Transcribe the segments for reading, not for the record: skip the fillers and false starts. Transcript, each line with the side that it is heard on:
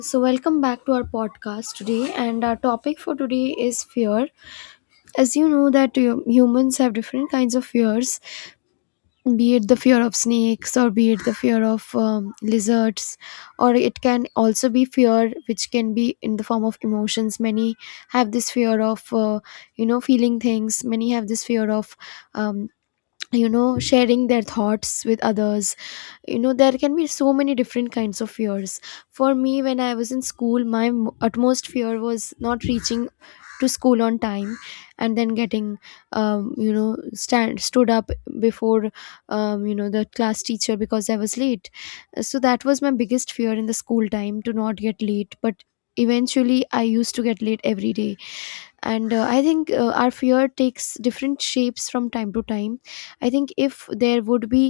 left: So, welcome back to our podcast today, and our topic for today is fear. As you know, that humans have different kinds of fears, be it the fear of snakes, or be it the fear of lizards, or it can also be fear which can be in the form of emotions. Many have this fear of feeling things. Many have this fear of um, sharing their thoughts with others. There can be so many different kinds of fears. For me, when I was in school, my utmost fear was not reaching to school on time, and then getting you know stand stood up before the class teacher because I was late. So that was my biggest fear in the school time, to not get late, but eventually I used to get late every day. And I think our fear takes different shapes from time to time. I think if there would be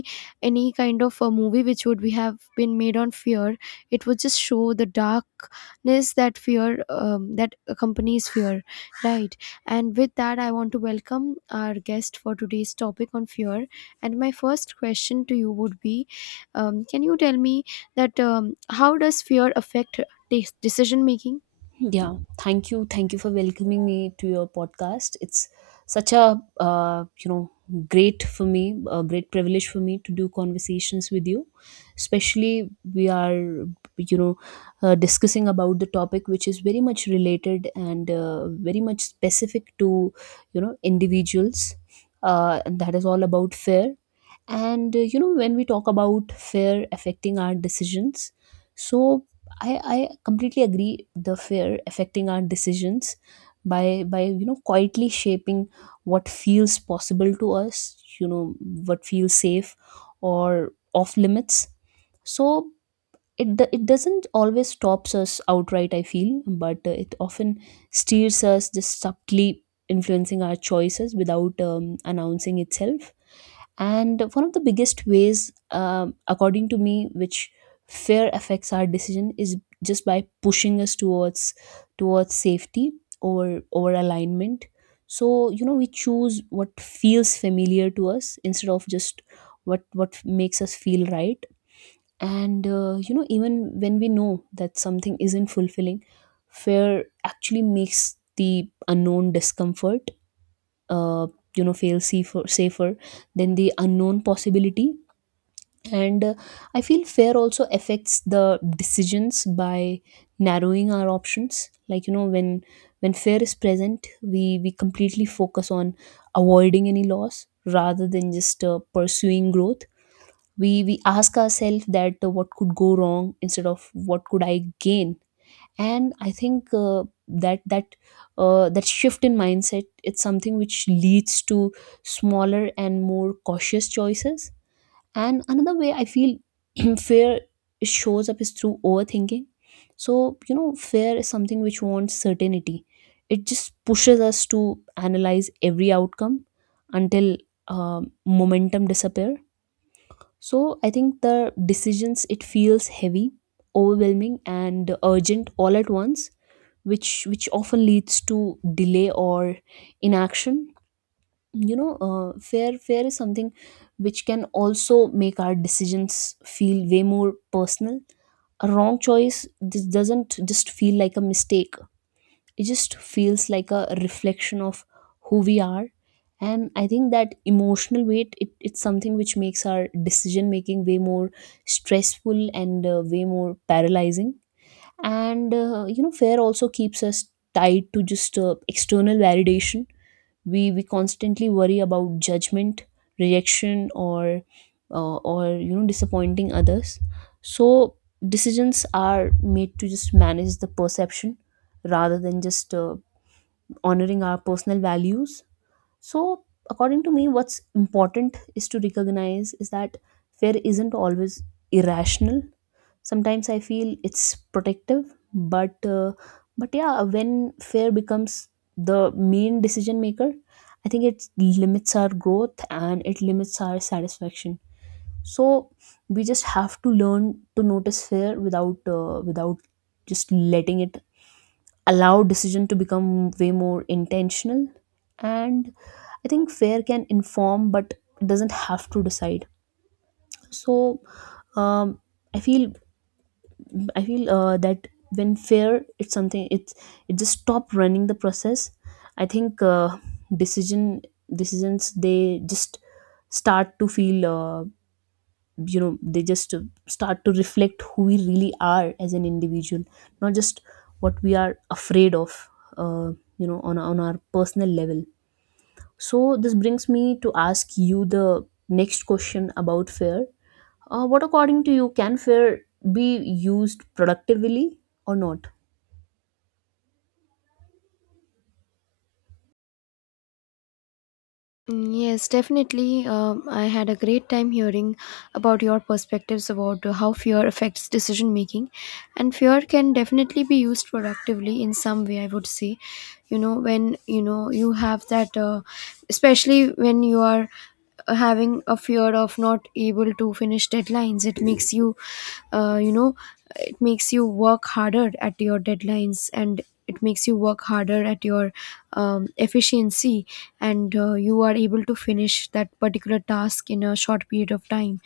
left: any kind of a movie which would be have been made on fear, it would just show the darkness that fear that accompanies fear, right? And with that, I want to welcome our guest for today's topic on fear. And my first question to you would be, can you tell me that how does fear affect decision making?
right: Yeah, thank you. Thank you for welcoming me to your podcast. It's such a great for me, a great privilege for me to do conversations with you. Especially we are you know discussing about the topic which is very much related and very much specific to individuals. And that is all about fear and when we talk about fear affecting our decisions, so I completely agree the fear affecting our decisions by quietly shaping what feels possible to us, you know, what feels safe or off limits. So it doesn't always stops us outright, I feel, but it often steers us, just subtly influencing our choices without announcing itself. And one of the biggest ways, according to me, which fear affects our decision is just by pushing us towards safety over alignment. So you know, we choose what feels familiar to us instead of just what makes us feel right. And even when we know that something isn't fulfilling, fear actually makes the unknown discomfort, uh, you know, fail safer, than the unknown possibility. And I feel fear also affects the decisions by narrowing our options. Like, you know, when fear is present, we completely focus on avoiding any loss rather than just pursuing growth. We ask ourselves that what could go wrong instead of what could I gain. And I think that that that shift in mindset, it's something which leads to smaller and more cautious choices. And another way I feel fear shows up is through overthinking. So you know, fear is something which wants certainty. It just pushes us to analyze every outcome until um momentum disappear. So I think the decisions, it feels heavy, overwhelming and urgent all at once, which often leads to delay or inaction. You know, fear is something which can also make our decisions feel way more personal. A wrong choice, this doesn't just feel like a mistake, it just feels like a reflection of who we are. And I think that emotional weight, it's something which makes our decision making way more stressful and way more paralyzing. And fear also keeps us tied to just external validation. We constantly worry about judgment, rejection, or disappointing others. So decisions are made to just manage the perception rather than just honoring our personal values. So according to me, what's important is to recognize is that fear isn't always irrational. Sometimes I feel it's protective. But uh, but yeah, when fear becomes the main decision maker, I think it limits our growth and it limits our satisfaction. So we just have to learn to notice fear without just letting it, allow decision to become way more intentional. And I think fear can inform but doesn't have to decide. So um, i feel I feel that when fear, it's something, it's it just stop running the process. I think decision decisions, they just start to feel they just start to reflect who we really are as an individual, not just what we are afraid of. Uh, you know, on our personal level. So this brings me to ask you the next question about fear. What, according to you, can fair be used productively or not?
left: Mm, yes, definitely. I had a great time hearing about your perspectives about how fear affects decision making. And fear can definitely be used productively in some way, I would say. When you know you have that, especially when you are having a fear of not able to finish deadlines, it makes uh, you know you work harder at your deadlines, and it makes you work harder at your efficiency. And you are able to finish that particular task in a short period of time.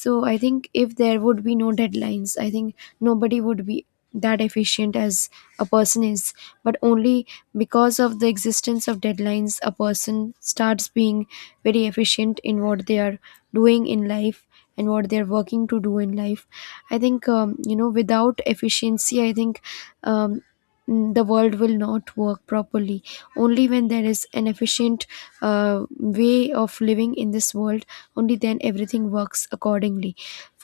left: So I think if there would be no deadlines, I think nobody would be that efficient as a person is, but only because of the existence of deadlines, a person starts being very efficient in what they are doing in life and what they are working to do in life. I think without efficiency, I think um, the world will not work properly. Only when there is an efficient uh, way of living in this world, only then everything works accordingly.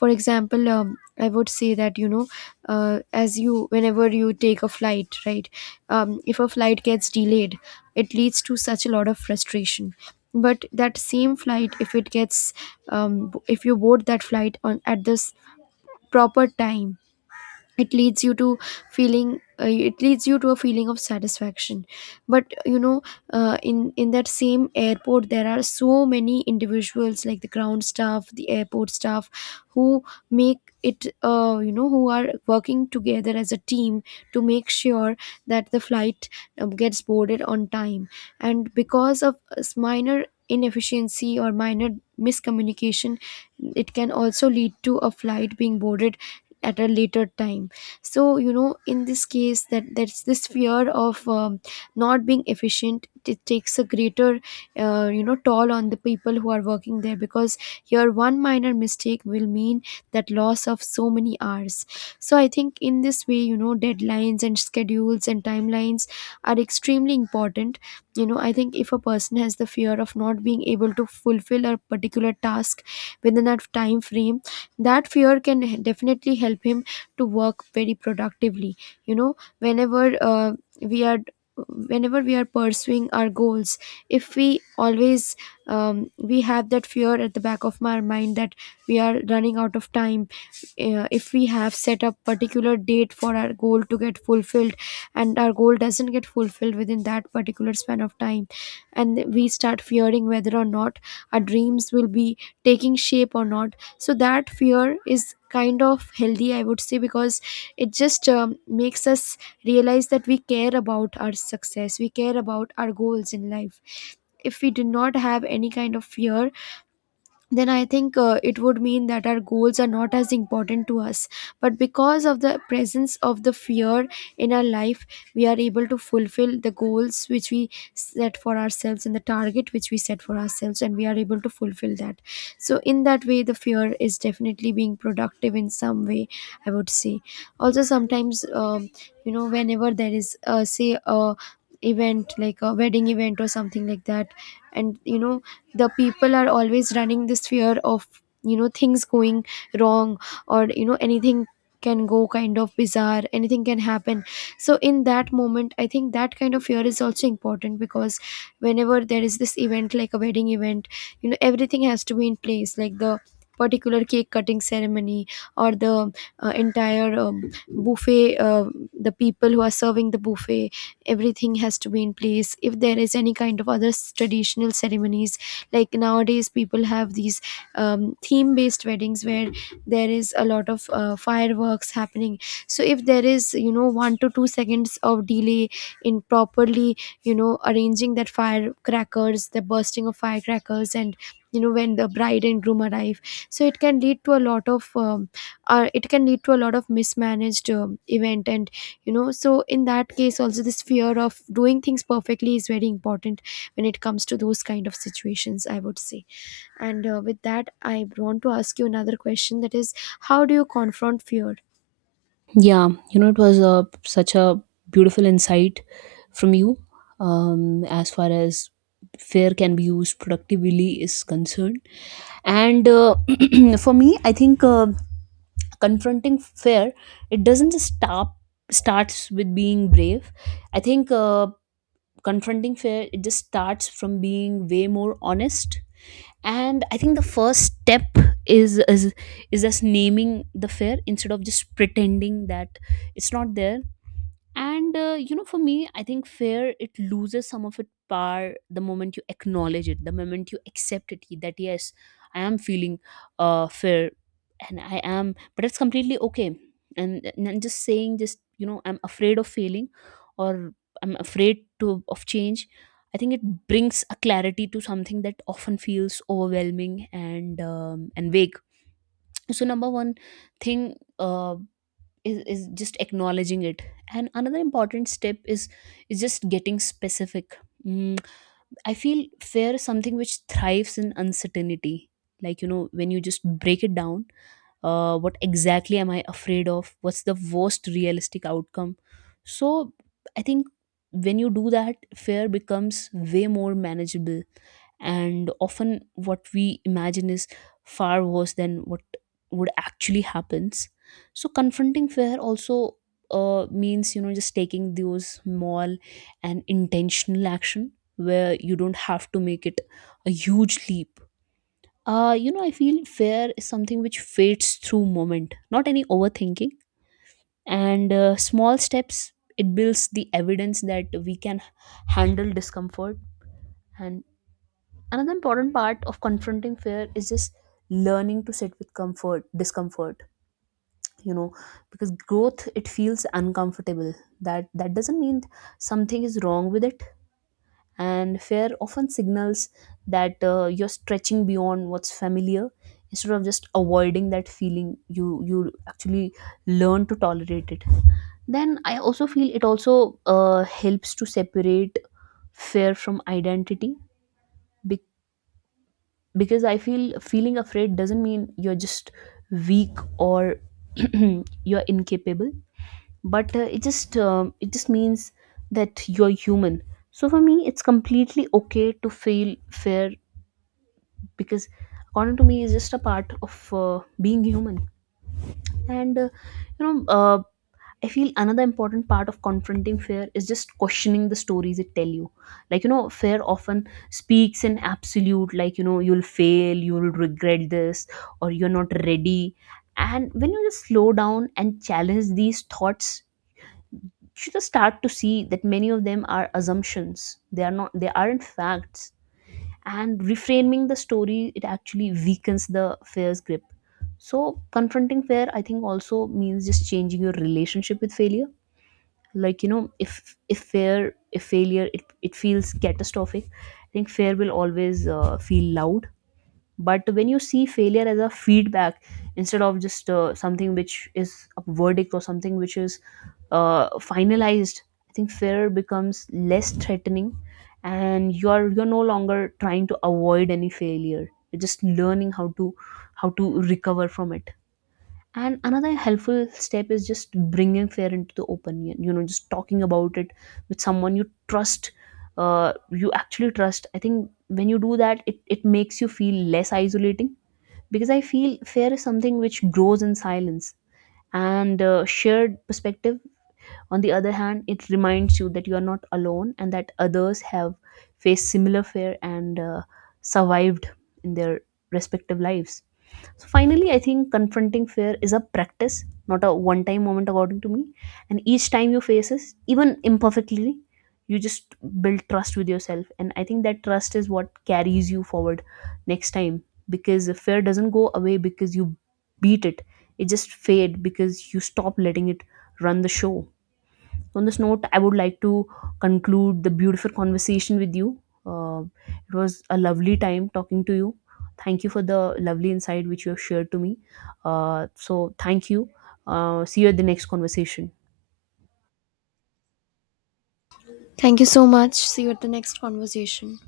left: For example, I would say that you know uh, as you whenever you take a flight, right? If a flight gets delayed, it leads to such a lot of frustration. But that same flight, if it gets if you board that flight on at this proper time, it leads you to it leads you to a feeling of satisfaction. But in that same airport, there are so many individuals like the ground staff, the airport staff who make it you know who are working together as a team to make sure that the flight gets boarded on time. And because of minor inefficiency or minor miscommunication, it can also lead to a flight being boarded at a later time. So in this case, that's this fear of not being efficient, it takes a greater toll on the people who are working there, because your one minor mistake will mean that loss of so many hours. So I think in this way, deadlines and schedules and timelines are extremely important. I think if a person has the fear of not being able to fulfill a particular task within that time frame, that fear can definitely help him to work very productively. You know whenever uh, we are whenever we are pursuing our goals, if we always we have that fear at the back of our mind that we are running out of time. If we have set a particular date for our goal to get fulfilled, and our goal doesn't get fulfilled within that particular span of time, and we start fearing whether or not our dreams will be taking shape or not. So that fear is kind of healthy, I would say, because it just makes us realize that we care about our success, we care about our goals in life. If we do not have any kind of fear, then I think it would mean that our goals are not as important to us. But because of the presence of the fear in our life, we are able to fulfill the goals which we set for ourselves, and the target which we set for ourselves, and we are able to fulfill that. So, in that way, the fear is definitely being productive in some way, I would say. Also, sometimes, whenever there is, say, a event like a wedding event or something like that, and the people are always running this fear of things going wrong, or anything can go kind of bizarre, anything can happen. So in that moment, I think that kind of fear is also important, because whenever there is this event like a wedding event, everything has to be in place, like the particular cake cutting ceremony, or the entire buffet, the people who are serving the buffet, everything has to be in place. If there is any kind of other traditional ceremonies, like nowadays people have these theme based weddings where there is a lot of fireworks happening. So if there is, 1 to 2 seconds of delay in properly arranging that firecrackers, the bursting of firecrackers, and when the bride and groom arrive, so it can lead to a lot of or it can lead to a lot of mismanaged event. And so in that case also, this fear of doing things perfectly is very important when it comes to those kind of situations, I would say. And with that, I want to ask you another question, that is, how do you confront fear?
right: Yeah, you know, it was a, such a beautiful insight from you, as far as fair can be used productively is concerned. And for me, I think confronting fair, it doesn't just stop starts with being brave. I think confronting fair, it just starts from being way more honest. And I think the first step is is is just naming the fear instead of just pretending that it's not there. And you know, for me, I think fear, it loses some of its power the moment you acknowledge it, the moment you accept it, that yes, I am feeling fear, and I am, but it's completely okay. And just saying, just, you know, I'm afraid of failing, or I'm afraid to of change. I think it brings a clarity to something that often feels overwhelming and vague. So number one thing. Is just acknowledging it. And another important step is just getting specific. mm, I feel fear is something which thrives in uncertainty. Like, you know, when you just break it down, what exactly am I afraid of, what's the worst realistic outcome? So I think when you do that, fear becomes way more manageable. And often what we imagine is far worse than what would actually happens. So confronting fear also means, you know, just taking those small and intentional action, where you don't have to make it a huge leap. You know, I feel fear is something which fades through moment, not any overthinking. And small steps, it builds the evidence that we can handle discomfort. And another important part of confronting fear is just learning to sit with comfort, discomfort, you know, because growth, it feels uncomfortable. That doesn't mean something is wrong with it. And fear often signals that you're stretching beyond what's familiar. Instead of just avoiding that feeling, you actually learn to tolerate it. Then I also feel it also helps to separate fear from identity. Because I feel feeling afraid doesn't mean you're just weak or you're incapable, but it just means that you're human. So for me, it's completely okay to feel fear, because according to me, it's just a part of being human. And you know uh, I feel another important part of confronting fear is just questioning the stories it tell you. Like, you know, fear often speaks in absolute, like, you know, you'll fail, you'll regret this, or you're not ready. And when you just slow down and challenge these thoughts, you just start to see that many of them are assumptions. They are not. They aren't facts. And reframing the story, it actually weakens the fear's grip. So confronting fear, I think, also means just changing your relationship with failure. Like, you know, if failure, it feels catastrophic, I think fair will always feel loud. But when you see failure as a feedback, instead of just something which is a verdict or something which is finalized, I think fair becomes less threatening. And you're no longer trying to avoid any failure, you're just learning how to recover from it. And another helpful step is just bringing fear into the open, you know, just talking about it with someone you trust, you actually trust. I think when you do that, it makes you feel less isolating, because I feel fear is something which grows in silence. And shared perspective, on the other hand, it reminds you that you are not alone and that others have faced similar fear and survived in their respective lives. So finally, I think confronting fear is a practice, not a one time moment, according to me. And each time you face it, even imperfectly, you just build trust with yourself. And I think that trust is what carries you forward next time. Because the fear doesn't go away because you beat it, it just fade because you stop letting it run the show. So on this note, I would like to conclude the beautiful conversation with you. It was a lovely time talking to you. Thank you for the lovely insight which you have shared to me. So, thank you. See you at the next conversation.
left: Thank you so much. See you at the next conversation.